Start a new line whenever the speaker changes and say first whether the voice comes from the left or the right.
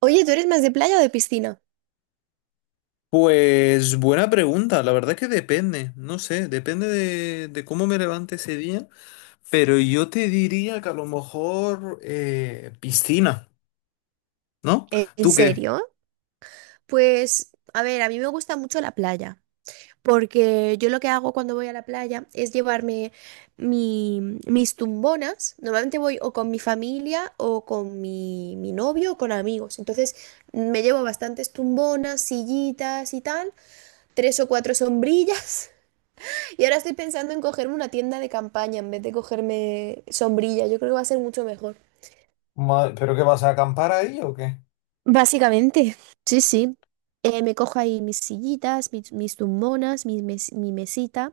right: Oye, ¿tú eres más de playa o de piscina?
left: Pues buena pregunta, la verdad que depende, no sé, depende de cómo me levante ese día, pero yo te diría que a lo mejor piscina, ¿no?
right: ¿En
left: ¿Tú qué?
right: serio? Pues, a ver, a mí me gusta mucho la playa, porque yo lo que hago cuando voy a la playa es llevarme mis tumbonas. Normalmente voy o con mi familia o con mi novio o con amigos. Entonces, me llevo bastantes tumbonas, sillitas y tal, tres o cuatro sombrillas. Y ahora estoy pensando en cogerme una tienda de campaña en vez de cogerme sombrilla. Yo creo que va a ser mucho mejor.
left: ¿Pero qué vas a acampar ahí o qué?
right: Básicamente, sí, sí. Me cojo ahí mis sillitas, mis tumbonas, mi mesita,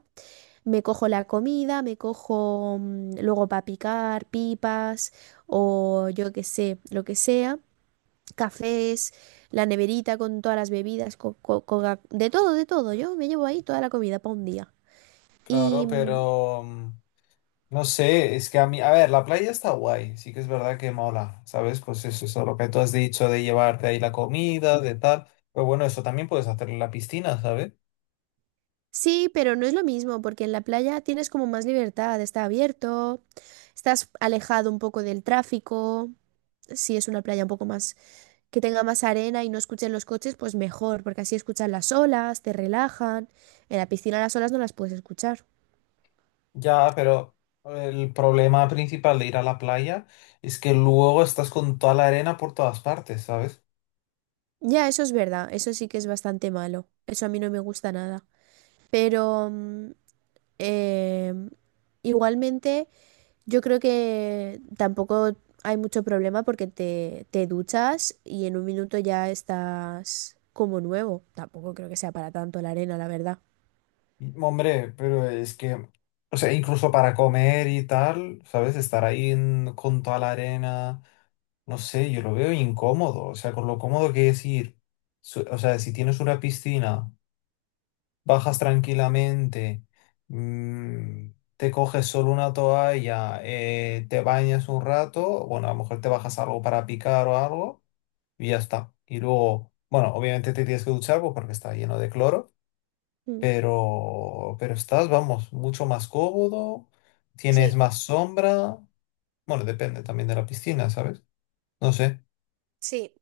right: me cojo la comida, me cojo luego para picar, pipas o yo qué sé, lo que sea, cafés, la neverita con todas las bebidas, de todo, de todo. Yo me llevo ahí toda la comida para un día. Y
left: Claro,
right: mm,
left: pero, no sé, es que a mí, a ver, la playa está guay, sí que es verdad que mola, ¿sabes? Pues eso, lo que tú has dicho de llevarte ahí la comida, de tal, pero bueno, eso también puedes hacer en la piscina, ¿sabes?
right: sí, pero no es lo mismo porque en la playa tienes como más libertad, está abierto, estás alejado un poco del tráfico si es una playa un poco más que tenga más arena y no escuchen los coches, pues mejor, porque así escuchan las olas, te relajan. En la piscina las olas no las puedes escuchar.
left: Ya, pero el problema principal de ir a la playa es que luego estás con toda la arena por todas partes, ¿sabes?
right: Ya, eso es verdad, eso sí que es bastante malo. Eso a mí no me gusta nada. Pero eh, igualmente yo creo que tampoco hay mucho problema porque te duchas y en un minuto ya estás como nuevo. Tampoco creo que sea para tanto la arena, la verdad.
left: Y, hombre, pero es que, o sea, incluso para comer y tal, ¿sabes? Estar ahí con toda la arena, no sé, yo lo veo incómodo, o sea, con lo cómodo que es ir, o sea, si tienes una piscina. Bajas tranquilamente, mm, te coges solo una toalla, te bañas un rato, bueno, a lo mejor te bajas algo para picar o algo y ya está. Y luego, bueno, obviamente te tienes que duchar pues, porque está lleno de cloro,
right: Mm.
left: pero estás, vamos, mucho más cómodo, tienes
right: Sí,
left: más sombra, bueno, depende también de la piscina, ¿sabes? No sé.
right: sí.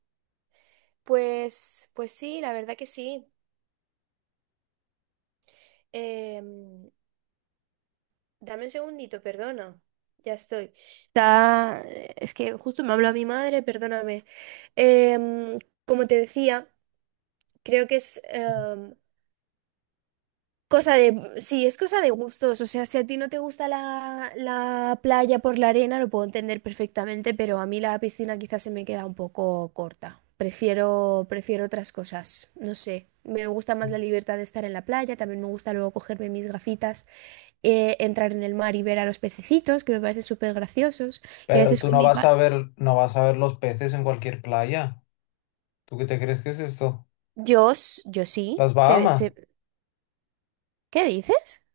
right: Pues, pues sí, la verdad que sí. Em, dame un segundito, perdona. Ya estoy. Está- Es que justo me habló mi madre, perdóname. Em, como te decía, creo que es cosa de... Sí, es cosa de gustos. O sea, si a ti no te gusta la playa por la arena, lo puedo entender perfectamente, pero a mí la piscina quizás se me queda un poco corta. Prefiero, prefiero otras cosas. No sé. Me gusta más la libertad de estar en la playa. También me gusta luego cogerme mis gafitas. Entrar en el mar y ver a los pececitos, que me parecen súper graciosos. Y a
left: Pero
right: veces
left: tú
right: con
left: no
right: mi
left: vas a
right: pa...
left: ver, no vas a ver los peces en cualquier playa. ¿Tú qué te crees que es esto?
right: Yo sí,
left: ¿Las
right: se ve,
left: Bahamas?
right: se- ¿Qué dices?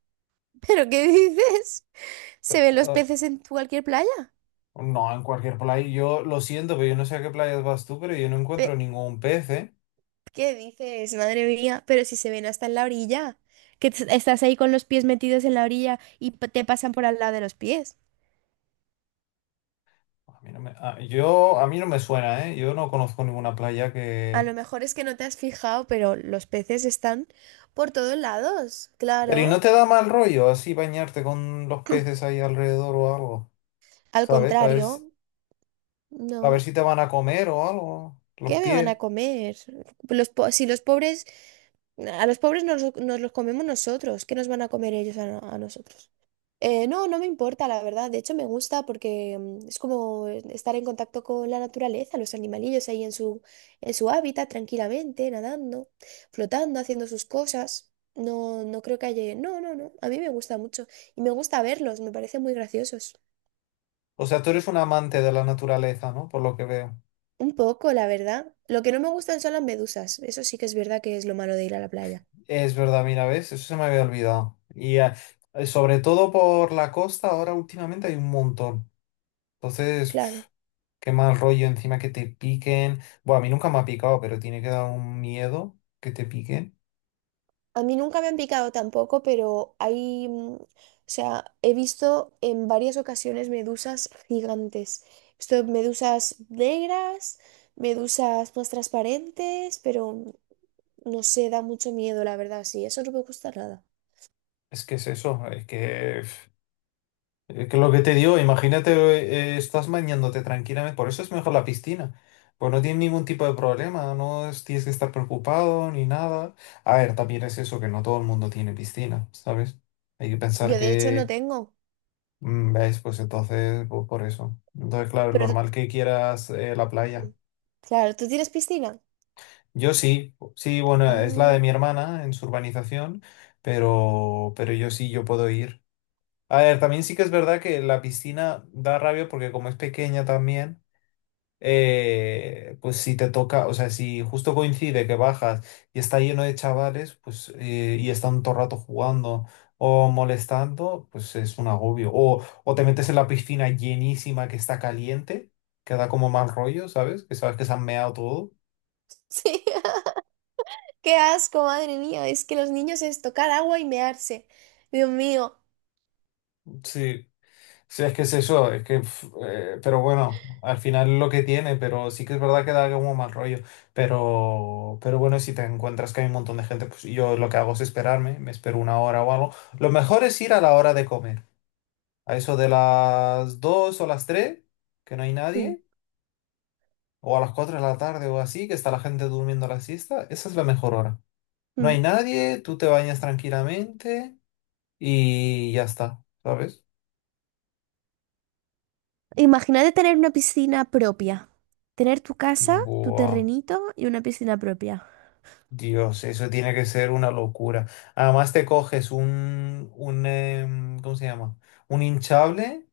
right: ¿Pero qué dices? ¿Se ven los peces en cualquier playa?
left: No, en cualquier playa. Yo lo siento, pero yo no sé a qué playas vas tú, pero yo no encuentro
right: Pe-
left: ningún pez, ¿eh?
right: ¿Qué dices? Madre mía, pero si se ven hasta en la orilla, que estás ahí con los pies metidos en la orilla y te pasan por al lado de los pies.
left: A mí no me, a- yo, a mí no me suena, ¿eh? Yo no conozco ninguna playa
right: A
left: que...
right: lo mejor es que no te has fijado, pero los peces están por todos lados,
left: ¿Pero y no
right: claro.
left: te da mal rollo así bañarte con los peces ahí alrededor o algo?
right: Al
left: ¿Sabes? A ver,
right: contrario,
left: a ver
right: no.
left: si te van a comer o algo, los
right: ¿Qué me van a
left: pies.
right: comer? Si los pobres, a los pobres nos los comemos nosotros, ¿qué nos van a comer ellos a nosotros? No, no me importa, la verdad. De hecho, me gusta porque es como estar en contacto con la naturaleza, los animalillos ahí en su hábitat, tranquilamente, nadando, flotando, haciendo sus cosas. No, no creo que haya... No, no, no. A mí me gusta mucho. Y me gusta verlos, me parecen muy graciosos.
left: O sea, tú eres un amante de la naturaleza, ¿no? Por lo que veo.
right: Un poco, la verdad. Lo que no me gustan son las medusas. Eso sí que es verdad que es lo malo de ir a la playa.
left: Es verdad, mira, ¿ves? Eso se me había olvidado. Y sobre todo por la costa, ahora últimamente hay un montón. Entonces...
right: Claro.
left: Qué mal rollo encima que te piquen. Bueno, a mí nunca me ha picado, pero tiene que dar un miedo que te piquen.
right: A mí nunca me han picado tampoco, pero o sea, he visto en varias ocasiones medusas gigantes. He visto medusas negras, medusas más transparentes, pero no sé, da mucho miedo, la verdad, sí, eso no me gusta nada.
left: Es que es eso, es que, pf, es que lo que te digo, imagínate, estás bañándote tranquilamente, por eso es mejor la piscina. Pues no tienes ningún tipo de problema, no es- tienes que estar preocupado ni nada. A ver, también es eso, que no todo el mundo tiene piscina, ¿sabes? Hay que pensar
right: Yo de hecho no
left: que,
right: tengo,
left: ¿ves? Pues entonces, pues por eso. Entonces, claro,
right: pero
left: normal
right: tú-
left: que quieras la playa.
right: claro, ¿tú tienes piscina?
left: Yo sí, sí, bueno, es la
right: Ah,
left: de mi hermana en su urbanización, pero yo sí, yo puedo ir. A ver, también sí que es verdad que la piscina da rabia porque como es pequeña también, pues si te toca, o sea, si justo coincide que bajas y está lleno de chavales, pues y están todo el rato jugando o molestando, pues es un agobio. O te metes en la piscina llenísima que está caliente, que da como mal rollo, ¿sabes? Que sabes que se han meado todo.
right: sí. Qué asco, madre mía, es que los niños es tocar agua y mearse. Dios mío.
left: Sí. Sí, es que es eso, es que, pf, pero bueno, al final lo que tiene, pero sí que es verdad que da como mal rollo, pero bueno, si te encuentras que hay un montón de gente, pues yo lo que hago es esperarme, me espero una hora o algo. Lo mejor es ir a la hora de comer, a eso de las 2 o las 3 que no hay
right: Mm,
left: nadie, o a las 4 de la tarde o así, que está la gente durmiendo la siesta, esa es la mejor hora. No
right: mm.
left: hay nadie, tú te bañas tranquilamente y ya está, ¿sabes?
right: Imagínate tener una piscina propia. Tener tu casa, tu
left: Buah.
right: terrenito y una piscina propia.
left: Dios, eso tiene que ser una locura. Además te coges un, un, ¿cómo se llama? Un hinchable,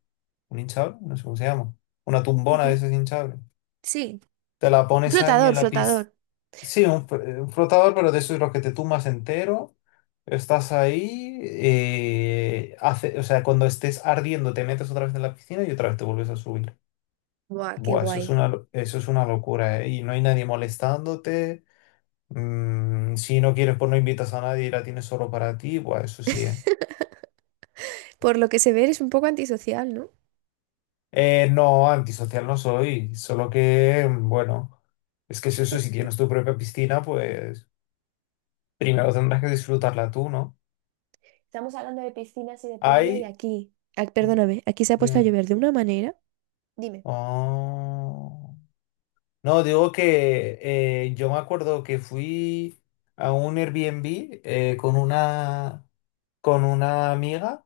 left: un hinchable, no sé cómo se llama. Una tumbona de
right: Ujú.
left: esos hinchables.
right: Sí.
left: Te la pones ahí
right: Flotador,
left: en la piscina.
right: flotador.
left: Sí, un, un flotador, pero de esos los que te tumbas entero. Estás ahí, hace, o sea, cuando estés ardiendo te metes otra vez en la piscina y otra vez te vuelves a subir.
right: Buah, qué
left: Buah, eso es
right: guay.
left: una, eso es una locura, ¿eh? Y no hay nadie molestándote. Si no quieres, pues no invitas a nadie y la tienes solo para ti, pues eso sí, ¿eh?
right: Por lo que se ve, eres un poco antisocial, ¿no?
left: No, antisocial no soy, solo que, bueno, es que es eso, si tienes tu propia piscina, pues primero tendrás que disfrutarla tú, ¿no?
right: Estamos hablando de piscinas y de playa y
left: Hay...
right: aquí. Ah, perdóname, aquí se ha puesto a
left: Dime.
right: llover de una manera. Dime.
left: Oh. No, digo que yo me acuerdo que fui a un Airbnb eh, con una, con una amiga.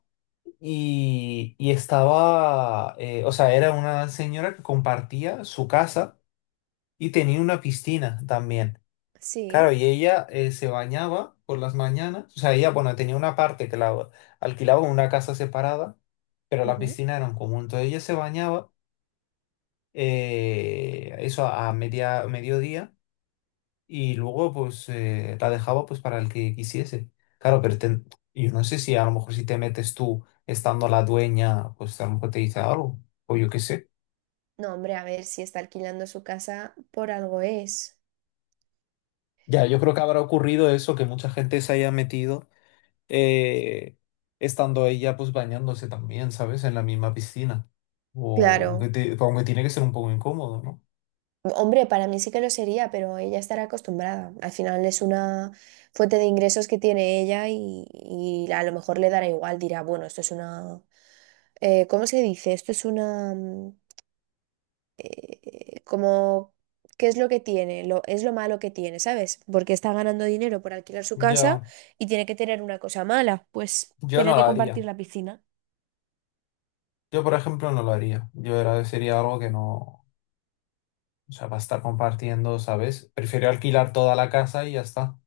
left: Y, y estaba, o sea, era una señora que compartía su casa y tenía una piscina también.
right: Sí.
left: Claro, y ella se bañaba por las mañanas, o sea, ella, bueno, tenía una parte que la alquilaba en una casa separada, pero la
right: Ujú.
left: piscina era un común. Entonces ella se bañaba, eso a media, mediodía y luego pues la dejaba pues para el que quisiese. Claro, yo no sé si a lo mejor si te metes tú estando la dueña, pues a lo mejor te dice algo, o yo qué sé.
right: No, hombre, a ver si está alquilando su casa por algo es.
left: Ya, yo creo que habrá ocurrido eso, que mucha gente se haya metido eh, estando ella pues bañándose también, ¿sabes? En la misma piscina. O
right: Claro.
left: que aunque tiene que ser un poco incómodo, ¿no?
right: Hombre, para mí sí que lo sería, pero ella estará acostumbrada. Al final es una fuente de ingresos que tiene ella y a lo mejor le dará igual, dirá, bueno, esto es una... ¿cómo se dice? Esto es una... como... ¿Qué es lo que tiene? Es lo malo que tiene, ¿sabes? Porque está ganando dinero por alquilar su casa
left: Ya,
right: y tiene que tener una cosa mala, pues
left: yo
right: tener
left: no lo
right: que
left: haría.
right: compartir la piscina.
left: Yo, por ejemplo, no lo haría. Yo era, sería algo que no. O sea, va a estar compartiendo, ¿sabes? Prefiero alquilar toda la casa y ya está.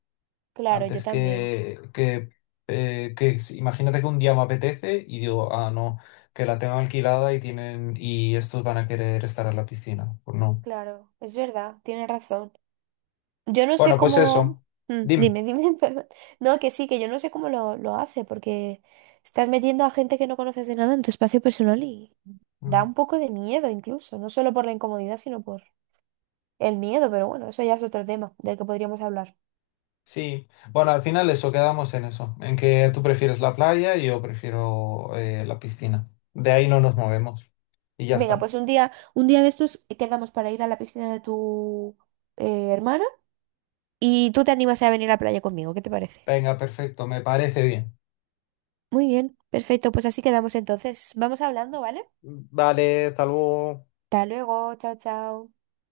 right: Claro, yo
left: Antes
right: también.
left: que, imagínate que un día me apetece y digo, ah, no, que la tengo alquilada y tienen, y estos van a querer estar en la piscina. Pues no.
right: Claro, es verdad, tiene razón. Yo no sé
left: Bueno, pues
right: cómo...
left: eso. Dime.
right: Dime, dime, perdón. No, que sí, que yo no sé cómo lo hace, porque estás metiendo a gente que no conoces de nada en tu espacio personal y da
left: Mm,
right: un poco de miedo incluso, no solo por la incomodidad, sino por el miedo, pero bueno, eso ya es otro tema del que podríamos hablar.
left: Sí. Bueno, al final eso, quedamos en eso. En que tú prefieres la playa y yo prefiero la piscina. De ahí no nos movemos. Y ya
right: Venga,
left: está.
right: pues un día de estos quedamos para ir a la piscina de tu hermana y tú te animas a venir a la playa conmigo, ¿qué te parece?
left: Venga, perfecto, me parece bien.
right: Muy bien, perfecto, pues así quedamos entonces. Vamos hablando, ¿vale?
left: Vale, hasta luego.
right: Hasta luego, chao, chao.